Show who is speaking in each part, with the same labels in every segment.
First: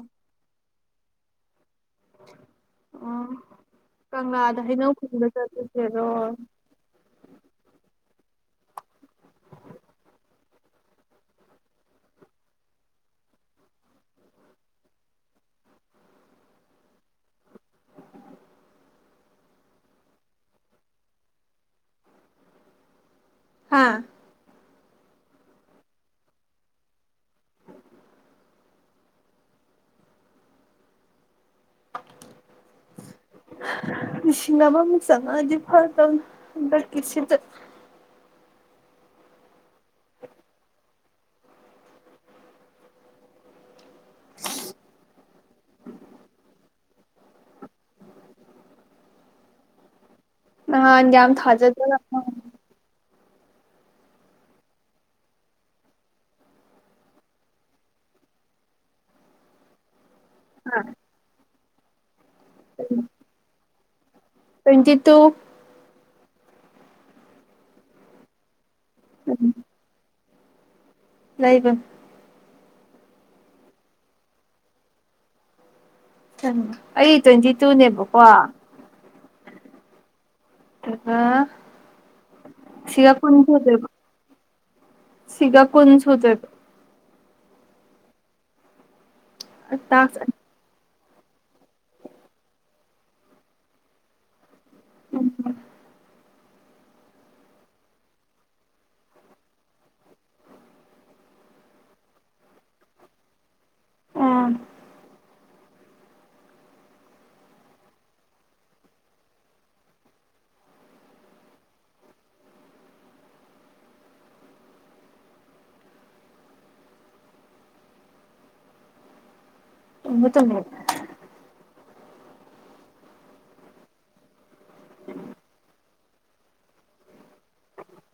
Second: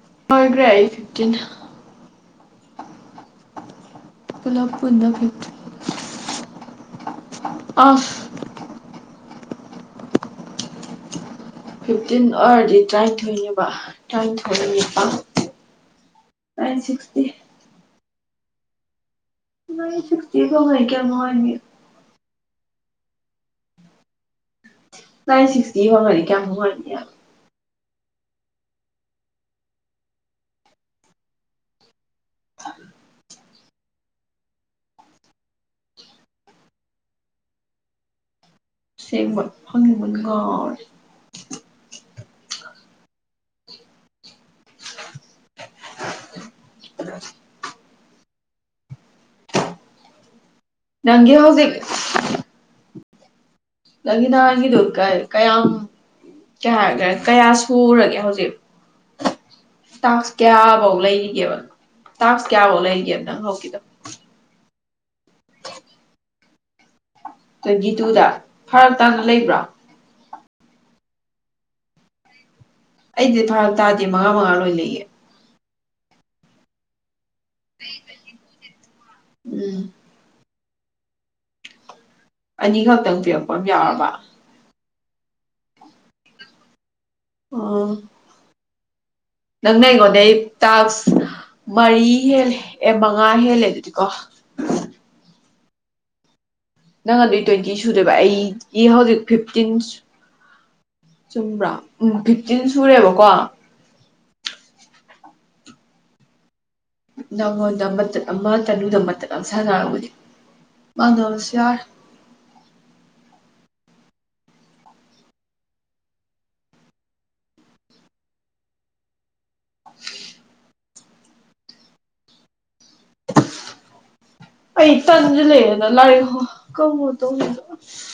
Speaker 1: [unintelligible]
Speaker 2: [inaudible] ꯑꯣ ꯀꯪꯂꯥꯗ
Speaker 1: ꯄꯨꯂꯞ
Speaker 2: ꯍꯩꯅꯧꯈ
Speaker 1: ꯄꯨꯟꯅ
Speaker 2: ꯄꯨꯔ
Speaker 1: ꯐꯤꯐꯇꯤꯟ
Speaker 2: ꯆꯠꯂꯨꯁꯦꯔꯣ
Speaker 1: ꯑꯁ ꯐꯤꯐꯇꯤꯟ ꯑꯣꯏꯔꯗꯤ ꯇꯔꯥꯅꯤꯊꯣꯏꯅꯦꯕ ꯇꯔꯥꯅꯤꯊꯣꯏ ꯅꯤꯄꯥꯟ ꯅꯥꯏꯟ ꯁꯤꯛꯁꯇꯤ ꯅꯥꯏꯟ ꯁꯤꯛꯁꯇꯤ ꯛ ꯀꯌꯥ ꯅꯨꯡꯉꯥꯏꯅꯤ
Speaker 2: ꯍꯥꯥ
Speaker 1: ꯅꯪ ꯁꯤꯁꯇꯤ ꯌꯣꯔꯝꯃꯗꯤ ꯀꯌꯥ ꯅꯨꯡꯉꯥꯏꯅꯤ
Speaker 2: ꯍ ꯂꯤꯁꯤꯡ ꯑꯃ ꯃꯨꯛ ꯆꯪꯉꯀꯑꯗꯤ ꯐꯒꯗꯕꯅꯤ ꯍꯡꯗꯛꯀꯤꯁꯤꯗ
Speaker 1: ꯁꯦꯡꯕ ꯐꯪꯅꯤꯡꯕꯅ ꯉꯥꯎꯔꯦ [inaudible]
Speaker 2: [inaudible]
Speaker 1: [unintelligible]
Speaker 2: ꯅꯍꯥꯟ ꯌꯥꯝ
Speaker 1: ꯅꯪꯒꯤ ꯍꯧꯖꯤꯛ
Speaker 2: ꯊꯥꯖꯗꯅ ꯐꯪ
Speaker 1: ꯅꯪꯒꯤ ꯅꯍꯥꯟꯒꯤꯗꯨ ꯀꯀꯌꯥꯝ ꯀꯩ ꯍꯥꯏ ꯀꯌꯥ ꯁꯨꯔꯒꯦ ꯍꯧꯖꯤꯛ ꯇꯥꯁ꯭ꯀ ꯀꯌꯥꯕꯧ ꯂꯩꯔꯤꯒꯦꯕ ꯇꯥꯥꯁ꯭ꯀ ꯀꯌꯥꯕꯧ ꯂꯩꯔꯤꯒꯦ ꯂꯪꯍꯧꯀꯤ [unintelligible] [inaudible]
Speaker 2: ꯇ꯭ꯋꯦꯟꯇꯤ ꯇꯨ
Speaker 1: ꯇ꯭ꯋꯦꯟꯇꯤ ꯇꯨꯗ ꯐꯔꯛ ꯇꯥꯅ ꯂꯩꯕ꯭ꯔꯥ
Speaker 2: ꯂꯩꯕ
Speaker 1: ꯑꯩꯗꯤ ꯐꯔꯛ ꯇꯥꯗꯦ ꯃꯉꯥ ꯃꯉꯥ ꯂꯣꯏ ꯂꯩꯌꯦ
Speaker 2: [unintelligible] ꯑꯩ ꯇ꯭ꯋꯦꯟꯇꯤ ꯇꯨꯅꯦꯕꯀꯣ
Speaker 1: ꯎꯝ
Speaker 2: [unintelligible]
Speaker 1: ꯑꯅꯤꯈꯛꯇꯪ ꯄꯤꯔꯛꯄ ꯑꯝ ꯌꯥꯎꯔꯕ
Speaker 2: ꯁꯤꯒꯥ ꯀꯣꯟ ꯁꯨꯗꯣꯏꯕ
Speaker 1: ꯑ ꯅꯪꯅ
Speaker 2: ꯇꯥꯛꯁ
Speaker 1: ꯑꯩꯉꯣꯟꯗꯩ ꯇꯥꯥꯁ꯭ꯀ ꯃꯔꯤ ꯍꯦꯜꯂꯦ ꯑꯦ ꯃꯉꯥ ꯍꯦꯜꯂꯦ ꯑꯗꯨꯗꯤꯀꯣ
Speaker 2: ꯎꯝ
Speaker 1: ꯅꯪ ꯑꯗꯨꯏ ꯇ꯭ꯋꯦꯟꯇꯤ ꯁꯨꯗꯨꯏꯕ ꯑꯩꯒꯤ ꯍꯧꯖꯤꯛ ꯐꯤꯐꯇꯤꯟ ꯆꯨꯝꯕ꯭ꯔꯥ ꯎꯝ ꯐꯤꯐꯇꯤꯟ ꯁꯨꯔꯦꯕꯀꯣ
Speaker 2: ꯑꯥ
Speaker 1: ꯅꯪꯉꯣꯟꯗ ꯃꯇꯠ ꯑꯃ ꯇꯂꯨꯗ ꯃꯇꯠ ꯑꯃ ꯁꯥꯟꯅꯔꯝꯃꯗꯤ ꯃꯥꯡꯗꯕꯁꯨ ꯌꯥꯏ
Speaker 2: ꯫ [unintelligible]
Speaker 1: ꯑꯩ ꯇꯟꯖꯜ ꯂꯦ [unintelligible]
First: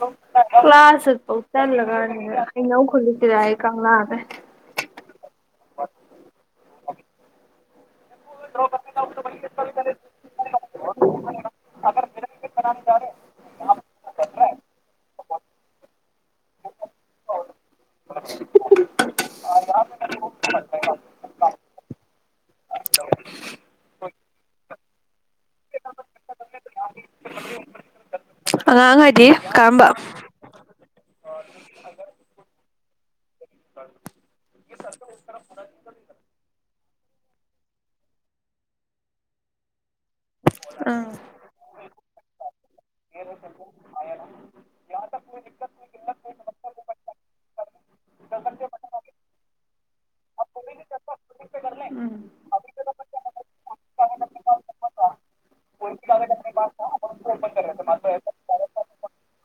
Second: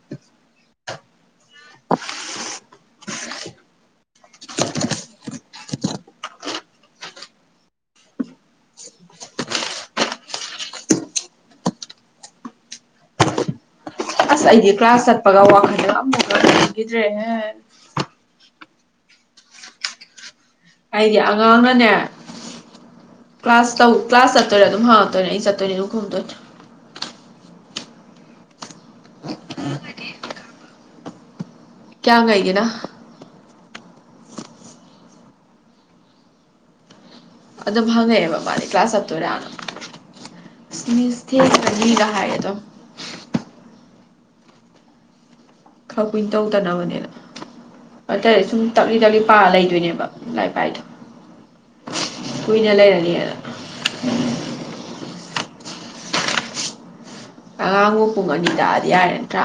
Speaker 2: ꯇꯨꯡ ꯀ꯭ꯂꯥꯁ ꯆꯠ ꯐꯥꯎ ꯇꯜꯂꯀꯥꯟꯁꯤꯗ ꯑꯩꯅꯧ ꯈꯨꯂꯨꯁꯤꯔꯥꯌꯦ ꯀꯪꯂꯥꯗ [inaudible] [unintelligible]
Speaker 1: ꯑꯁ ꯑꯩꯒꯤ ꯀ꯭ꯂꯥꯁ ꯆꯠꯄꯒ ꯋꯥꯈꯜꯗ ꯑꯃꯨꯛ ꯂꯩꯈꯤꯗ꯭ꯔꯦꯍꯦ
Speaker 2: [inaudible]
Speaker 1: ꯑꯩꯒꯤ ꯑꯉꯥꯡꯅꯅꯦ ꯀ꯭ꯂꯥꯁ ꯇꯧ ꯀ꯭ꯂꯥꯁ ꯆꯠꯇꯔ ꯑꯗꯨꯝ ꯍ ꯇꯣ ꯅ ꯑꯩꯆꯠꯅꯤ ꯗꯨꯝ ꯈꯨꯗꯣꯏꯅꯤ [unintelligible]
Speaker 2: ꯑꯥꯡꯉꯥꯏ [unintelligible] ꯗꯤ ꯀꯝꯕ
Speaker 1: ꯀꯌꯥ ꯉꯦꯒꯤꯅ
Speaker 2: [inaudible]
Speaker 1: ꯑꯗꯨꯝ ꯐꯉꯦꯕ ꯃꯥꯅꯤ ꯀ꯭ꯂꯥꯁ ꯑꯠꯇꯣꯏꯔꯅ
Speaker 2: ꯎꯝ
Speaker 1: ꯃꯤꯁ ꯊꯦꯉꯛꯀꯅꯤ ꯍꯥꯏꯑꯗꯨꯝ ꯈꯔ ꯀꯨꯏꯅ ꯇꯧꯗꯅꯕꯅꯦꯅ ꯑꯗꯨꯇꯥꯔꯗꯤ ꯁꯨꯝ ꯇꯞꯂꯤ ꯇꯞꯂꯤ ꯄꯥꯔ [unintelligible]
Speaker 2: ꯎꯝ
Speaker 1: ꯀꯨꯏꯅ ꯂꯩꯔꯅꯤ ꯌꯦ ꯑꯉꯥꯡꯕꯨ ꯄꯨꯡ ꯑꯅꯤ ꯇꯥꯛꯑꯗꯤ ꯌꯥꯏꯔ ꯅꯠꯇ꯭ꯔꯥ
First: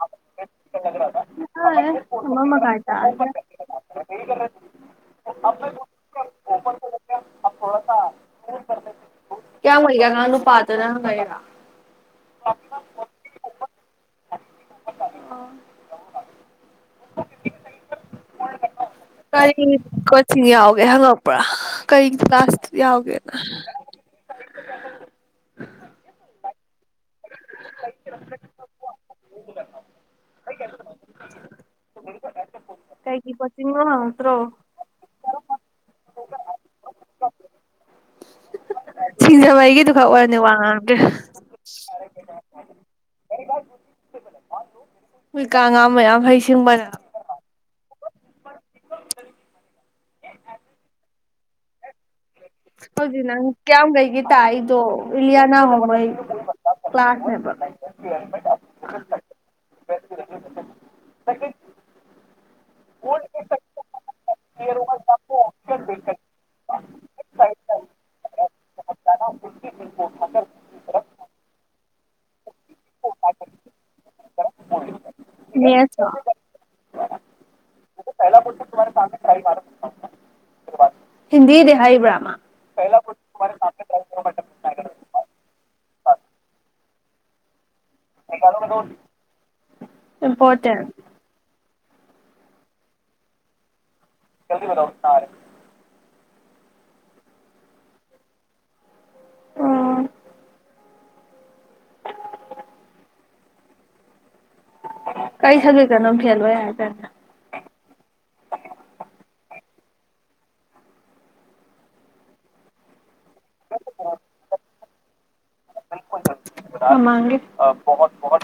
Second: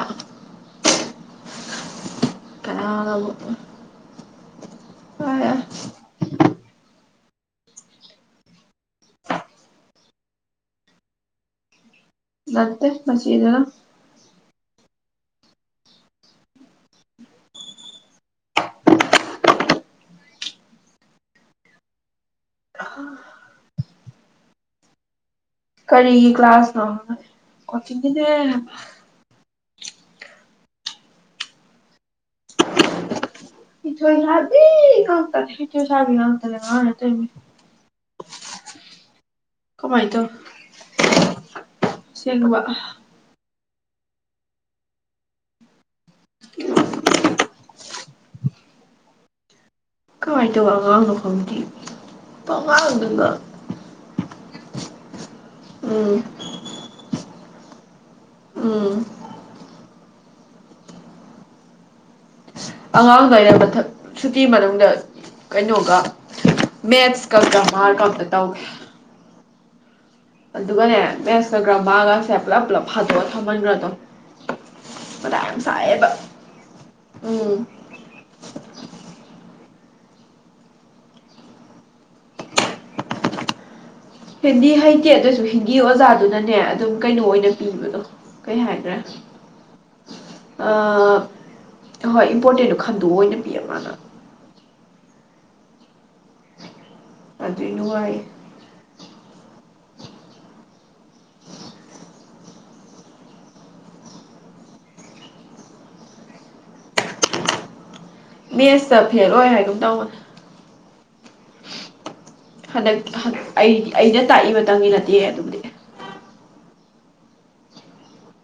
Speaker 2: ꯑꯃꯃꯈꯥꯏꯇ
Speaker 1: ꯀꯅꯥꯅꯕꯨ
Speaker 2: [unintelligible]
Speaker 1: [unintelligible]
Speaker 2: ꯀꯌꯥꯝꯒꯩꯒꯤ ꯑꯉꯥꯡ ꯅꯨꯄꯥꯗꯨ ꯅꯩꯅ [unintelligible]
Speaker 1: ꯅꯠꯇꯦ ꯃꯁꯤꯅ
Speaker 2: ꯀꯔꯤ ꯀꯣꯆꯤꯡ ꯌꯥꯎꯒꯦ ꯍꯪꯉꯛꯄ꯭ꯔꯥ ꯀꯔꯤ ꯀ꯭ꯂꯥꯁ ꯌꯥꯎꯒꯦ
Speaker 1: ꯀꯔꯤꯒꯤ ꯀ꯭ꯂꯥꯁꯅꯣ ꯀꯋꯟꯇꯤꯗꯅꯦ [unintelligible] [inaudible]
Speaker 2: ꯀꯩꯒꯤ ꯀꯣꯆꯤꯡ ꯅꯣ ꯍꯪꯉꯛꯇ꯭ꯔꯣ
Speaker 1: ꯍꯤꯊꯣꯏꯁꯥꯕꯤ [unintelligible]
Speaker 2: ꯁꯤꯡꯖꯕꯃꯩꯒꯤꯗꯨꯈꯠ ꯋꯥ ꯉꯥꯡꯗꯦ
Speaker 1: ꯁꯦꯡꯕ
Speaker 2: ꯑꯣꯏꯀꯥꯉꯥ ꯃꯌꯥꯝ ꯍꯩꯁꯤꯡꯕꯅ
Speaker 1: ꯀꯃꯥꯏꯅ ꯇꯧꯕ ꯑꯉꯥꯡꯅꯣ ꯈꯡꯗꯦ
Speaker 2: ꯍꯖꯤ ꯅꯪ ꯀꯌꯥꯝꯒꯩꯒꯤ ꯇꯥꯏꯗꯣ ꯀꯂꯤꯌꯥꯅ ꯃꯣꯏ
Speaker 1: ꯎꯝ
Speaker 2: ꯀꯥꯁꯅꯦꯕ
Speaker 1: ꯎꯝ
Speaker 2: ꯩ [inaudible]
Speaker 1: ꯑꯉꯥꯡꯗ ꯑꯩꯅ ꯃꯊꯛ ꯁꯨꯇꯤ ꯃꯅꯨꯡꯗ ꯀꯩꯅꯣꯒ ꯃꯦꯠꯁ ꯀꯔꯝꯃꯥꯔ ꯀꯇ ꯇꯧꯏꯦ
Speaker 2: [inaudible]
Speaker 1: ꯑꯗꯨꯒꯅꯦ ꯃꯦꯁ ꯒꯔꯃꯥꯔꯒꯁꯦ ꯄꯨꯂꯞ ꯄꯨꯂꯞ ꯐꯗꯣꯛꯑ ꯊꯝꯍꯟꯒꯗꯣꯔꯝ ꯃꯥꯊ ꯌꯥꯝ ꯁꯥꯏꯌꯦꯕ
Speaker 2: ꯃꯦꯠꯁꯂꯣ
Speaker 1: ꯎꯝ
Speaker 2: [unintelligible] ꯍꯤꯟꯗꯤꯗꯤ ꯍꯩꯏꯕ꯭ꯔꯥ ꯃꯥ
Speaker 1: ꯍꯤꯟꯗꯤ ꯍꯩꯇꯦ ꯑꯗꯨꯑꯣꯏꯁꯨ ꯍꯤꯟꯗꯤ ꯑꯣꯖꯥꯗꯨꯅꯅꯦ ꯑꯗꯨꯝ ꯀꯩꯅꯣ ꯑꯣꯏꯅ ꯄꯕꯗꯣ ꯀꯩ ꯍꯥꯏꯒ꯭ꯔꯦ ꯑ
Speaker 2: ꯏꯝꯄꯣꯔꯇꯦꯟ
Speaker 1: ꯑꯍꯣꯏ ꯏꯝꯄꯣꯔꯇꯦꯟꯗꯣ ꯈꯟꯗꯣꯛ ꯑꯑꯣꯏꯅ ꯄꯤꯌꯦ ꯃꯥꯅ
Speaker 2: ꯔꯦ [inaudible]
Speaker 1: ꯑꯗꯨꯏ ꯅꯨꯡꯉꯥꯏ
Speaker 2: ꯑꯣ
Speaker 1: ꯎꯝ
Speaker 2: ꯀꯩ ꯁꯄꯖꯦꯇꯅꯣ ꯐꯦꯜꯑꯣꯏ ꯍꯥꯏꯗꯥꯏꯅꯦ
Speaker 1: ꯃꯦꯠꯁꯇ ꯐꯦꯜ ꯑꯣꯏ ꯍꯥꯏꯒꯨꯝ ꯇꯧꯕꯅꯦ ꯍꯟꯗꯛ ꯑꯩ ꯑꯩꯅ ꯇꯥꯛꯏꯕ ꯇꯪꯅꯤꯅ ꯌꯥ ꯑꯗꯨꯕꯨꯗꯤ
Speaker 2: ꯑꯃꯡꯒꯤ [unintelligible]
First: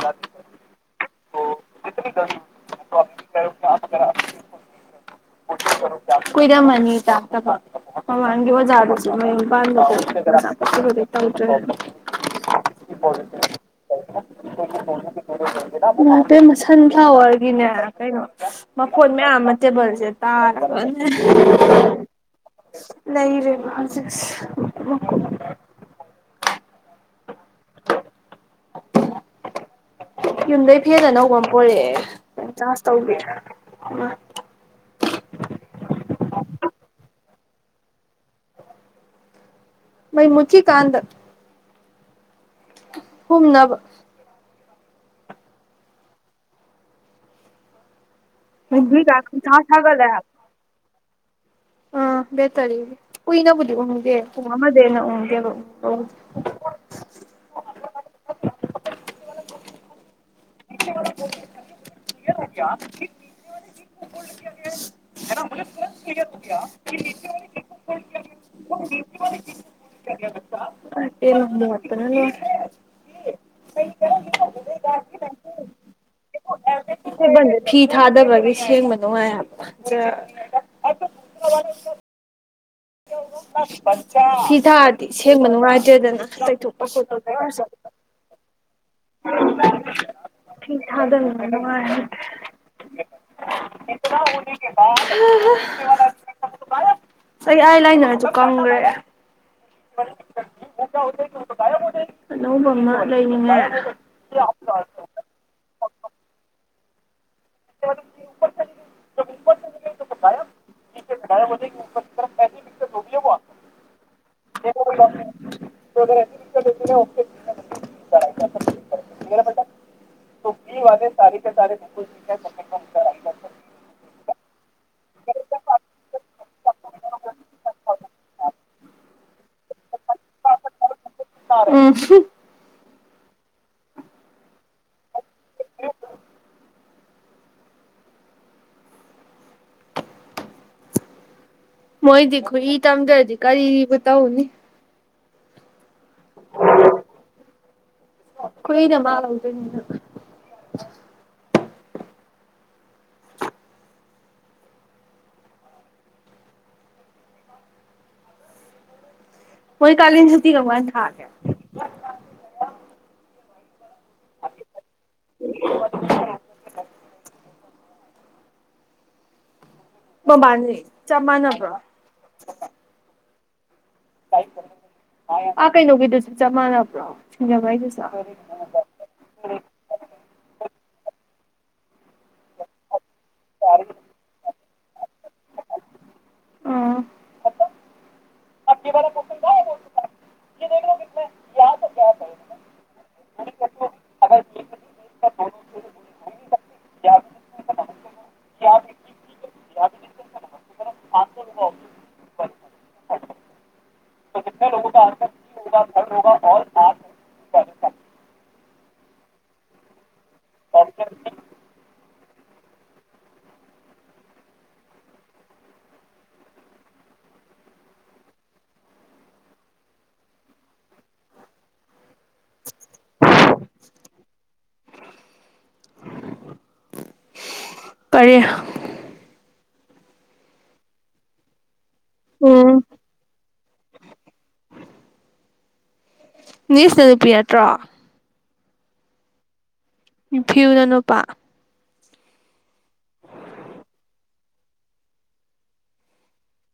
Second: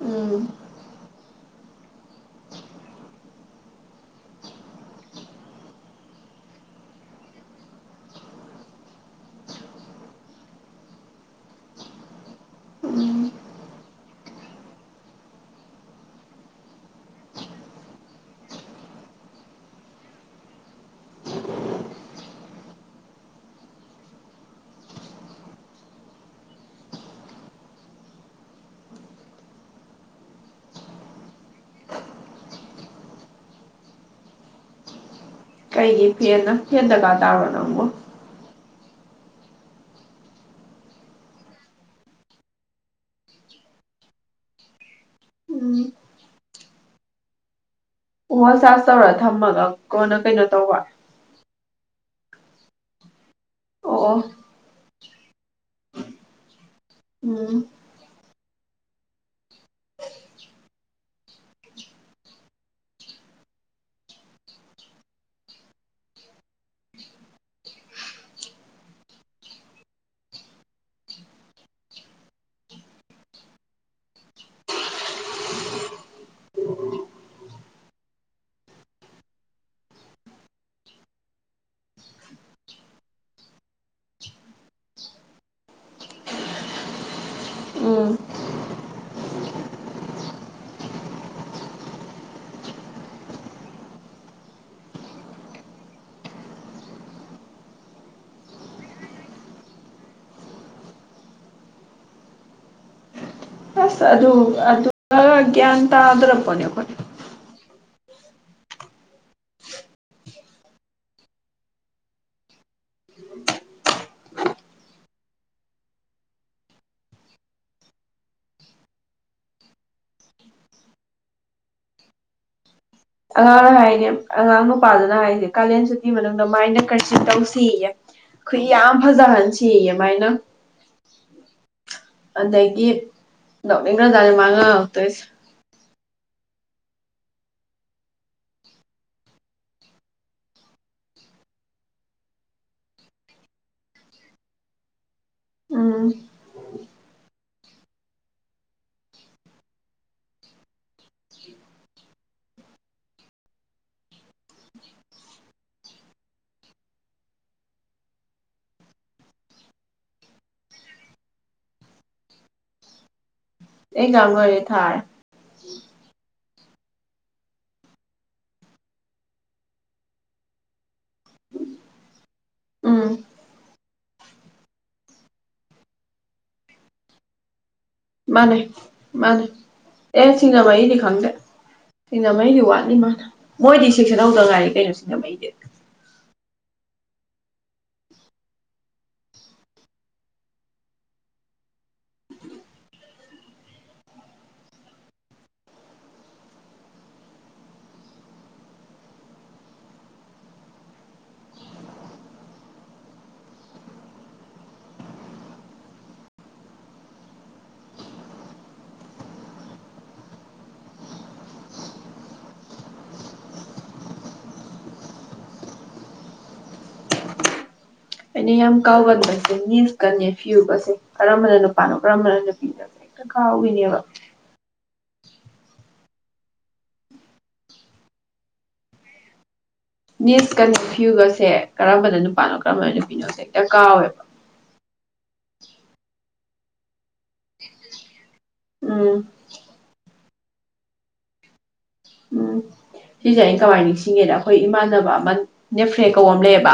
Speaker 1: ꯎꯝ ꯎꯝ
Speaker 2: [unintelligible] ꯁꯟꯐ꯭ꯂꯥꯋꯔꯒꯤꯅꯦ ꯀꯩꯅꯣ ꯃꯈꯣ ꯃꯌꯥꯝ ꯑꯃ ꯇꯦꯕꯜꯁꯦ ꯇꯥꯔꯦꯅꯦ ꯂꯩꯔꯦꯕ ꯍꯧꯖꯤꯛ ꯃꯀꯨ ꯌꯨꯝꯗꯩ ꯐꯦꯟ ꯑꯅꯧꯕ ꯑꯃ ꯄꯨꯔꯛꯑꯦ ꯆꯥꯁ ꯇꯧꯕꯤ ꯑꯃ
Speaker 1: ꯀꯩꯒꯤ ꯐꯦꯟꯅꯣ ꯐꯦꯟ ꯗꯔꯀꯥꯔ ꯇꯥꯕꯔꯣ ꯅꯪꯕꯣ
Speaker 2: ꯃꯩꯃꯨꯠꯈꯤ ꯀꯥꯟꯗ ꯍꯨꯝꯅꯕ
Speaker 1: ꯎꯝ ꯐꯣꯟ ꯆꯥꯔꯖ ꯇꯧꯔ
Speaker 2: ꯕꯦꯇ꯭ꯔꯤꯒ ꯈꯪꯁꯥ
Speaker 1: ꯊꯝꯃꯒ ꯀꯣꯟꯅ ꯀꯩꯅꯣ ꯇꯧꯕ
Speaker 2: ꯑ ꯕꯦꯇꯔꯤꯒꯤ ꯀꯨꯏꯅꯕꯨꯗꯤ
Speaker 1: ꯑꯣ
Speaker 2: ꯎꯪꯗꯦ
Speaker 1: ꯑꯣ
Speaker 2: ꯄꯨꯡ ꯑꯃꯗꯩ ꯍꯦꯟꯅ ꯎꯡꯉꯤ [inaudible]
Speaker 1: ꯎꯝ
Speaker 2: [inaudible] [unintelligible] ꯂꯣꯏ ꯁꯦꯡꯕ [inaudible]
Speaker 1: ꯎꯝ
Speaker 2: [unintelligible] [unintelligible] ꯑꯅꯧꯕ ꯑꯃ ꯂꯩꯅꯤꯡꯉꯦ
Speaker 1: ꯑꯁ ꯑꯗꯨ ꯑꯗꯨꯒ ꯒ꯭ꯌꯥꯟ ꯇꯥꯗ꯭ꯔꯥꯄꯣꯠꯅꯤ ꯑꯈꯣꯏ
Speaker 2: [unintelligible] [inaudible]
Speaker 1: ꯑꯉꯥꯡꯅ ꯍꯥꯏꯅꯦ ꯉꯍꯥꯟꯃꯨꯛ ꯅꯨꯄꯥꯗꯨꯅ ꯍꯥꯏꯅꯦ ꯀꯥꯂꯦꯟ ꯁꯨꯠꯇꯤ ꯃꯇꯝꯗ ꯃꯥꯏꯅ ꯀꯔꯆꯤꯞ ꯇꯧꯁꯤꯌꯦ ꯈꯨꯏ ꯌꯥꯝ ꯐꯖꯍꯟ [inaudible] ꯑꯗꯒꯤ
Speaker 2: ꯎꯝ
Speaker 1: ꯅꯣꯛꯅꯤꯡꯒ꯭ꯔ ꯖꯥꯠꯅꯤ ꯃꯥ ꯉꯥꯡꯉꯛ ꯇꯣꯏꯁꯦ
Speaker 2: ꯃꯣꯏꯗꯤ ꯈꯨꯏ ꯇꯝꯗꯗꯤ ꯀꯔꯤꯕꯨ ꯇꯧꯅꯤ
Speaker 1: ꯎꯝ
Speaker 2: [unintelligible]
Speaker 1: [inaudible]
Speaker 2: ꯃꯣꯏ ꯀꯥꯂꯦꯟ ꯁꯨꯇꯤ ꯀꯝꯀꯥꯟ ꯊꯥꯒꯦ
Speaker 1: ꯑꯦꯛꯖꯦꯝ ꯂꯣꯏꯔꯦ ꯊꯥꯔꯦ
Speaker 2: [inaudible] ꯃꯕꯥꯟꯅꯤ ꯆꯞ ꯃꯥꯟꯅꯕ꯭ꯔꯣ
Speaker 1: [inaudible]
Speaker 2: ꯑꯥ ꯀꯩꯅꯣꯒꯤꯗꯨꯁꯨ ꯆꯞ ꯃꯥꯟꯅꯕ꯭ꯔꯣ ꯁꯤꯡꯖꯃꯩꯗꯨ
Speaker 1: ꯃꯥꯅꯦ ꯃꯥꯅꯦ ꯑꯦ ꯁꯤꯡꯖꯃꯩꯗꯤ ꯈꯪꯗꯦ ꯁꯤꯡꯖꯃꯩꯗꯤ ꯋꯥꯠꯅꯤ ꯃꯥ ꯃꯣꯏꯗꯤ ꯁꯦꯛꯁꯟ ꯍꯧꯗ ꯉꯥꯏꯔꯤ [unintelligible]
Speaker 2: ꯎꯝ [unintelligible] [inaudible]
Speaker 1: ꯑꯩꯅ ꯌꯥꯝ ꯀꯥꯎꯒꯟꯕꯁꯦ ꯅꯤꯁꯀ ꯅꯦꯐꯤꯌꯨꯒꯁꯦ ꯀꯔꯝꯕꯅ ꯅꯨꯄꯥꯅꯣ ꯀꯔꯝꯕꯅ ꯅꯨꯄꯤꯅꯣ ꯍꯦꯛꯇ ꯀꯥꯎꯒꯤꯅꯦꯕ
Speaker 2: [unintelligible]
Speaker 1: ꯅꯤꯁ ꯀ ꯅꯦꯐ꯭ꯌꯨꯒꯁꯦ ꯀꯔꯝꯕꯅ ꯅꯨꯄꯥꯅꯣ
Speaker 2: ꯎꯝ
Speaker 1: ꯀꯔꯝꯕꯅ ꯅꯨꯄꯤꯅꯣꯁꯦ ꯍꯦꯛꯇ ꯀꯥꯎꯋꯦꯕ
Speaker 2: ꯅꯤꯁꯅ ꯅꯨꯄꯤ ꯅꯠꯇ꯭ꯔꯣ
Speaker 1: ꯎꯝ
Speaker 2: ꯅꯦꯐꯌꯨꯅ ꯅꯨꯄꯥ
Speaker 1: ꯎꯝ ꯁꯤꯁꯦ ꯑꯩꯅ ꯀꯃꯥꯏꯅ ꯅꯤꯡꯁꯤꯡꯒꯦꯗ ꯑꯩꯈꯣꯏ ꯏꯃꯥꯟꯅꯕ ꯑꯃ ꯅꯦꯐ꯭ꯔꯦ ꯀꯧꯕ ꯑꯃ ꯂꯩꯌꯦꯕ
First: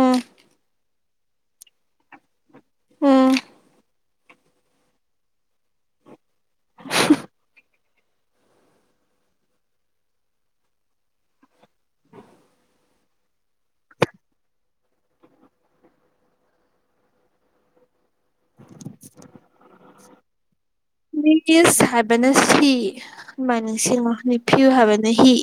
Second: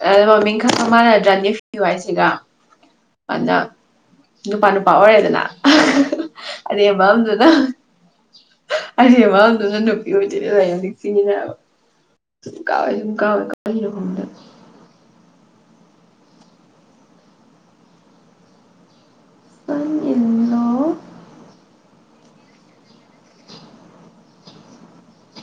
Speaker 2: ꯎꯝ
Speaker 1: [unintelligible]
Speaker 2: ꯎꯝ
Speaker 1: [unintelligible] ꯑꯗ ꯅꯨꯄꯥ ꯅꯨꯄꯥ ꯑꯣꯏꯔꯦꯗꯅ ꯑꯔꯦꯝꯕ ꯑꯃꯗꯨꯅ [unintelligible] [inaudible] ꯁꯟ ꯏꯟ ꯂꯣ
Speaker 2: ꯅꯤꯁ ꯍꯥꯏꯕꯅ ꯁꯤꯥ ꯁꯨꯃꯥꯏ ꯅꯤꯡꯁꯤꯡꯉꯣ ꯅꯤꯐꯤꯌꯨ ꯍꯥꯏꯕꯅ ꯍꯤ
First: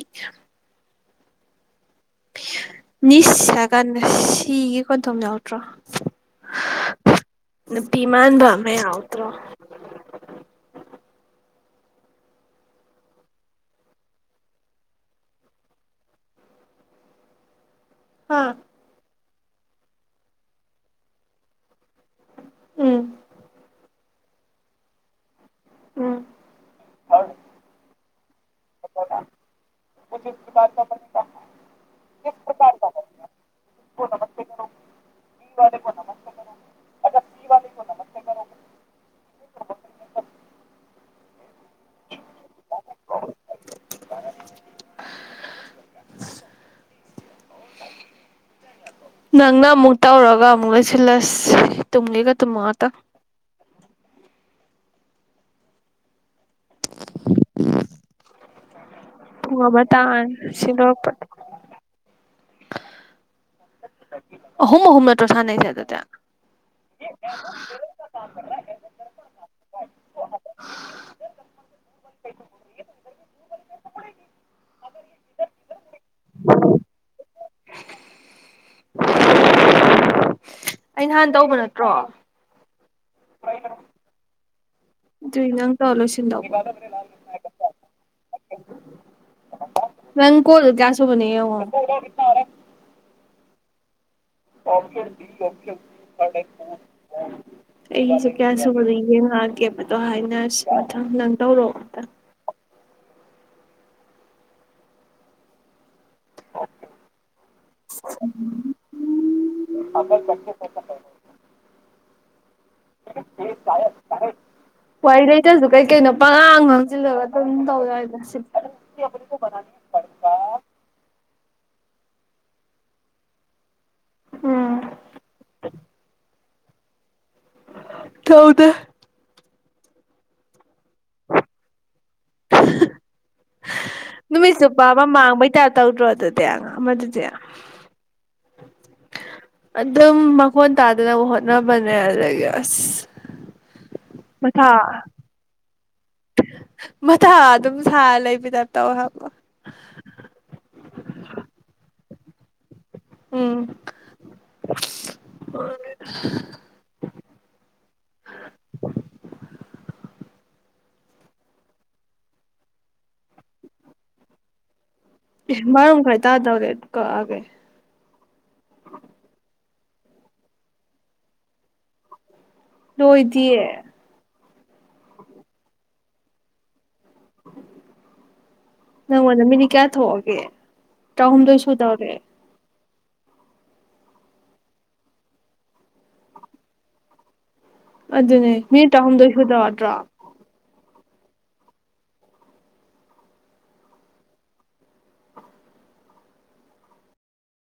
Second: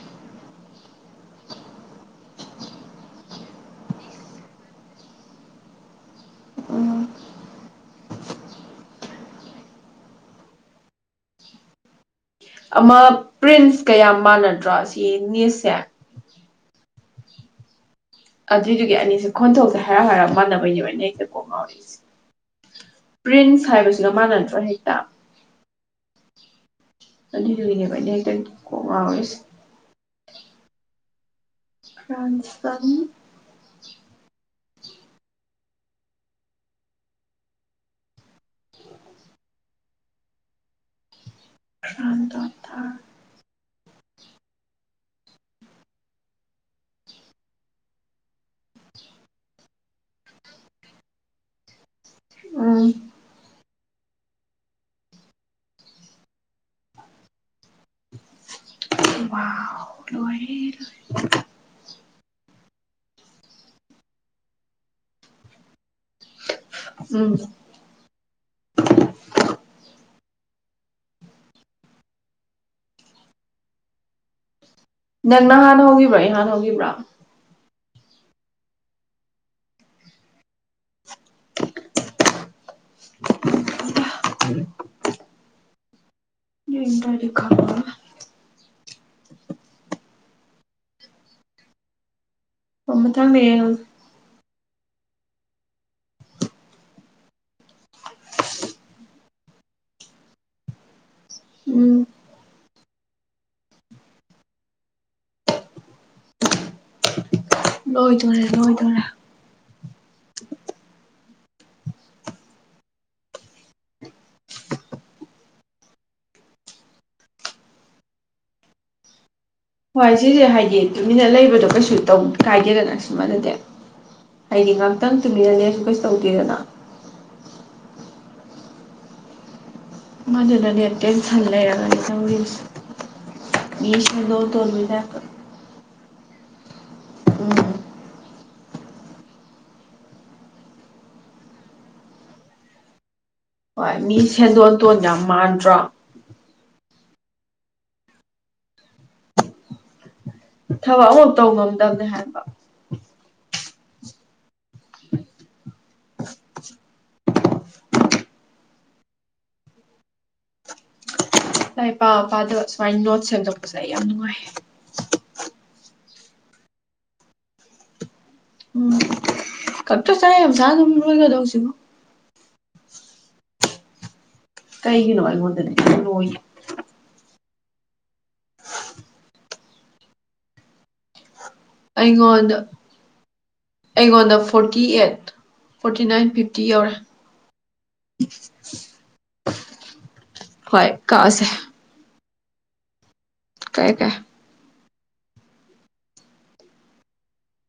Speaker 2: ꯅꯤꯁ ꯍꯥꯏꯀꯥꯟꯗ ꯁꯤꯒꯤ ꯈꯣꯟꯊꯣꯛ ꯌꯥꯎꯗ꯭ꯔꯣ
Speaker 1: ꯎꯝ
Speaker 2: ꯅꯨꯄꯤ ꯃꯥꯟꯕ ꯑꯃ ꯌꯥꯎꯗ꯭ꯔꯣ
Speaker 1: ꯑꯃ ꯄ꯭ꯔꯤꯟꯁ ꯀ ꯌꯥꯝ ꯃꯥꯟꯅꯗ꯭ꯔꯣ ꯁꯤ ꯏꯪꯂꯤꯁ ꯁꯦ
Speaker 2: ꯍꯥ
Speaker 1: ꯑꯗꯨꯏ ꯗꯨꯒꯤ ꯑꯅꯤꯁꯨ ꯈꯣꯟꯊꯣꯛꯇ ꯍꯔꯥꯞ ꯍꯥꯏꯔꯥꯞ ꯃꯥꯟꯅꯕꯒꯅꯤ ꯑꯩꯅ ꯍꯦꯛꯇ ꯀꯣꯛ ꯉꯥꯎꯔꯤꯁꯦ
Speaker 2: ꯎꯝ
Speaker 1: ꯄ꯭ꯔꯤꯟꯁ ꯍꯥꯏꯕꯁ ꯁꯤꯗ ꯃꯟꯅꯗ꯭ꯔꯣ ꯍꯦꯛꯇ
Speaker 2: ꯎꯝ
Speaker 1: ꯑꯗꯨꯏꯗꯨꯒꯤꯅꯦꯕ [inaudible] ꯀꯣꯛ ꯉꯥꯎꯏ ꯁꯦ
Speaker 2: [inaudible]
Speaker 1: ꯐ꯭ꯔꯥꯟ ꯁꯇꯥꯟ
Speaker 2: [unintelligible]
Speaker 1: [inaudible]
Speaker 2: [inaudible] [inaudible] ꯅꯪꯅ ꯑꯃꯨꯛ ꯇꯧꯔꯒ ꯑꯃꯨꯛ ꯂꯣꯏꯁꯜꯂꯁꯤ ꯁꯤ ꯇꯨꯨꯝꯒꯦꯒ ꯇꯨꯝꯃꯣ ꯉꯥꯛꯇꯪ
Speaker 1: ꯎꯝ
Speaker 2: ꯄꯨꯡ ꯑꯃ
Speaker 1: ꯋꯥꯎ
Speaker 2: ꯇꯥꯔꯅꯤ ꯁꯤ
Speaker 1: ꯂꯣꯏꯔꯦ
Speaker 2: ꯂꯣꯏꯔꯛꯄꯗ [inaudible] ꯑꯍꯨꯝ ꯑꯍꯨꯝ ꯅꯠꯇ꯭ꯔꯣ ꯁꯥꯟꯅꯩꯁꯦ ꯑꯗꯨꯗꯤ [inaudible] [inaudible]
Speaker 1: ꯎꯝ ꯅꯪꯅ ꯍꯥꯟ ꯍꯧꯒꯤꯕ꯭ꯔꯣ ꯑꯩꯅ ꯍꯥꯟ ꯍꯧꯒꯤꯕ꯭ꯔꯣ
Speaker 2: ꯑꯩꯅꯍꯥꯟ ꯇꯧꯕ ꯅꯠꯇ꯭ꯔꯣ [inaudible]
Speaker 1: ꯎꯝ
Speaker 2: [unintelligible] ꯂꯣꯏꯁꯜꯂꯣ
Speaker 1: ꯌꯦꯡꯗꯔꯗꯤ ꯈꯪꯑꯔꯣꯏ
Speaker 2: ꯅꯪ ꯀꯣꯜ ꯀꯌꯥ ꯁꯨꯕꯅꯣ ꯌꯦꯡꯑꯣ
Speaker 1: ꯑꯣ ꯃꯊꯪꯗ ꯌꯦꯡ
Speaker 2: ꯑꯩꯁꯨ ꯀꯌꯥ ꯁꯨꯕ ꯌꯦꯡꯉꯛ ꯑꯒꯦꯕꯗꯣ ꯍꯥꯏꯅꯔꯁꯤ ꯑꯪ ꯅꯪ ꯇꯧꯔꯣ ꯑꯝꯇ
Speaker 1: ꯎꯝ ꯂꯣꯏꯗꯣꯔꯦ
Speaker 2: [inaudible]
Speaker 1: ꯂꯣꯏꯗꯣꯔꯦ
Speaker 2: [unintelligible] ꯂꯥꯢꯔꯤꯛ ꯄꯥꯌꯦ ꯄꯥꯌꯦ ꯋꯥꯔꯤ ꯂꯩꯇꯁꯨ ꯀꯩ ꯀꯩꯅꯣ ꯄꯉꯥꯡ ꯉꯥꯡꯖꯤꯜꯂꯒ ꯑꯗꯨꯝ ꯇꯧꯔ ꯁꯤ [unintelligible]
Speaker 1: ꯍꯣꯏ ꯁꯤꯖꯦ ꯍꯥꯏꯗꯤ ꯇꯨꯃꯤꯟꯅ ꯂꯩ ꯑꯗꯨꯗꯣ ꯀꯩꯁꯨ ꯇꯧ ꯀꯥꯏꯗꯦꯗꯅ ꯁꯨꯃꯥꯏꯅꯗꯤ ꯍꯥꯏꯗꯤ
Speaker 2: ꯎꯝ
Speaker 1: ꯉꯍꯥꯛꯇꯪ ꯇꯨꯝꯃꯤꯔꯅꯁꯨ ꯀꯩꯁꯨ ꯇꯧꯗꯦꯗꯅ
Speaker 2: ꯇꯧꯗꯦ
Speaker 1: ꯃꯗꯨꯗꯅꯦ ꯇꯦꯟꯁꯟ ꯂꯩꯔꯒꯅꯦ [unintelligible] ꯃꯤ ꯁꯦꯟꯗꯣꯜ
Speaker 2: ꯅꯨꯃꯤꯠ ꯆꯨꯞꯄ
Speaker 1: ꯇꯣꯟꯕꯁꯦ
Speaker 2: ꯑꯃ ꯃꯥꯡꯕꯩ ꯇꯥꯏꯞ ꯇꯧꯗ꯭ꯔꯣ ꯑꯗꯨꯗꯤ ꯑꯃꯗꯨꯗꯤ ꯑꯗꯨꯝ ꯃꯑꯣꯟ ꯇꯥꯗꯅꯕ ꯍꯣꯠꯅꯕꯅꯦ ꯑꯗꯨꯗꯒꯤ ꯑꯁ
Speaker 1: ꯍꯣꯏ ꯃꯤ
Speaker 2: ꯃꯊꯥ
Speaker 1: ꯁꯦꯟꯗꯣꯟ ꯇꯣꯟ ꯌꯥꯝ ꯃꯥꯟꯗ꯭ꯔꯣ
Speaker 2: ꯃꯊꯥ ꯑꯗꯨꯝ ꯁꯥꯔ ꯂꯩꯕꯗꯥꯏ ꯇꯧꯑꯦ ꯍꯥꯏꯕ
Speaker 1: ꯊꯕꯛ ꯑꯃ ꯇꯧ ꯉꯝꯗꯕꯅꯦ ꯍꯥꯏꯕ
Speaker 2: ꯎꯝ [unintelligible] [inaudible]
Speaker 1: ꯂꯥꯏꯔꯤꯛ ꯄꯥ ꯄꯥꯗꯕ ꯁꯨꯃꯥꯏꯅ ꯅꯣꯠꯁ ꯁꯦꯝꯗꯣꯛꯄꯁꯦ ꯑꯩ ꯌꯥꯝ ꯅꯨꯡꯉꯥꯏ
Speaker 2: ꯇꯥ ꯗꯧꯔꯦ ꯀꯛꯑꯒꯦ
Speaker 1: ꯎꯝ ꯈꯛꯇ ꯆꯔꯥ ꯌꯥꯥꯝ ꯆꯥꯔ ꯑꯗꯨꯝ ꯂꯣꯏꯒꯗꯧꯁꯤꯕꯣ
Speaker 2: ꯂꯣꯏꯗꯤꯑꯦ
Speaker 1: ꯀꯩꯒꯤꯅꯣ ꯑꯧꯉꯣꯟꯗꯗꯤ ꯂꯣꯏꯒꯤ
Speaker 2: ꯅꯉꯣꯟꯗ ꯃꯤꯅꯤꯠ ꯀꯌꯥ ꯊꯣꯛꯑꯒꯦ ꯇꯥꯍꯨꯝꯗꯣꯏ
Speaker 1: ꯑꯩꯉꯣꯟꯗ ꯑꯩꯉꯣꯟꯗ forty eight forty nine fifty ꯌꯧꯔꯦ
Speaker 2: ꯑꯗꯨꯅꯦ ꯃꯤꯅꯤꯠ ꯇꯔꯥꯍꯨꯝꯗꯣꯍ ꯁꯨꯗꯧꯅꯠꯇꯔꯔ
Speaker 1: ꯍꯣꯏ ꯀꯛꯑꯁꯦ ꯀꯛꯑꯦ ꯀꯛꯑꯦ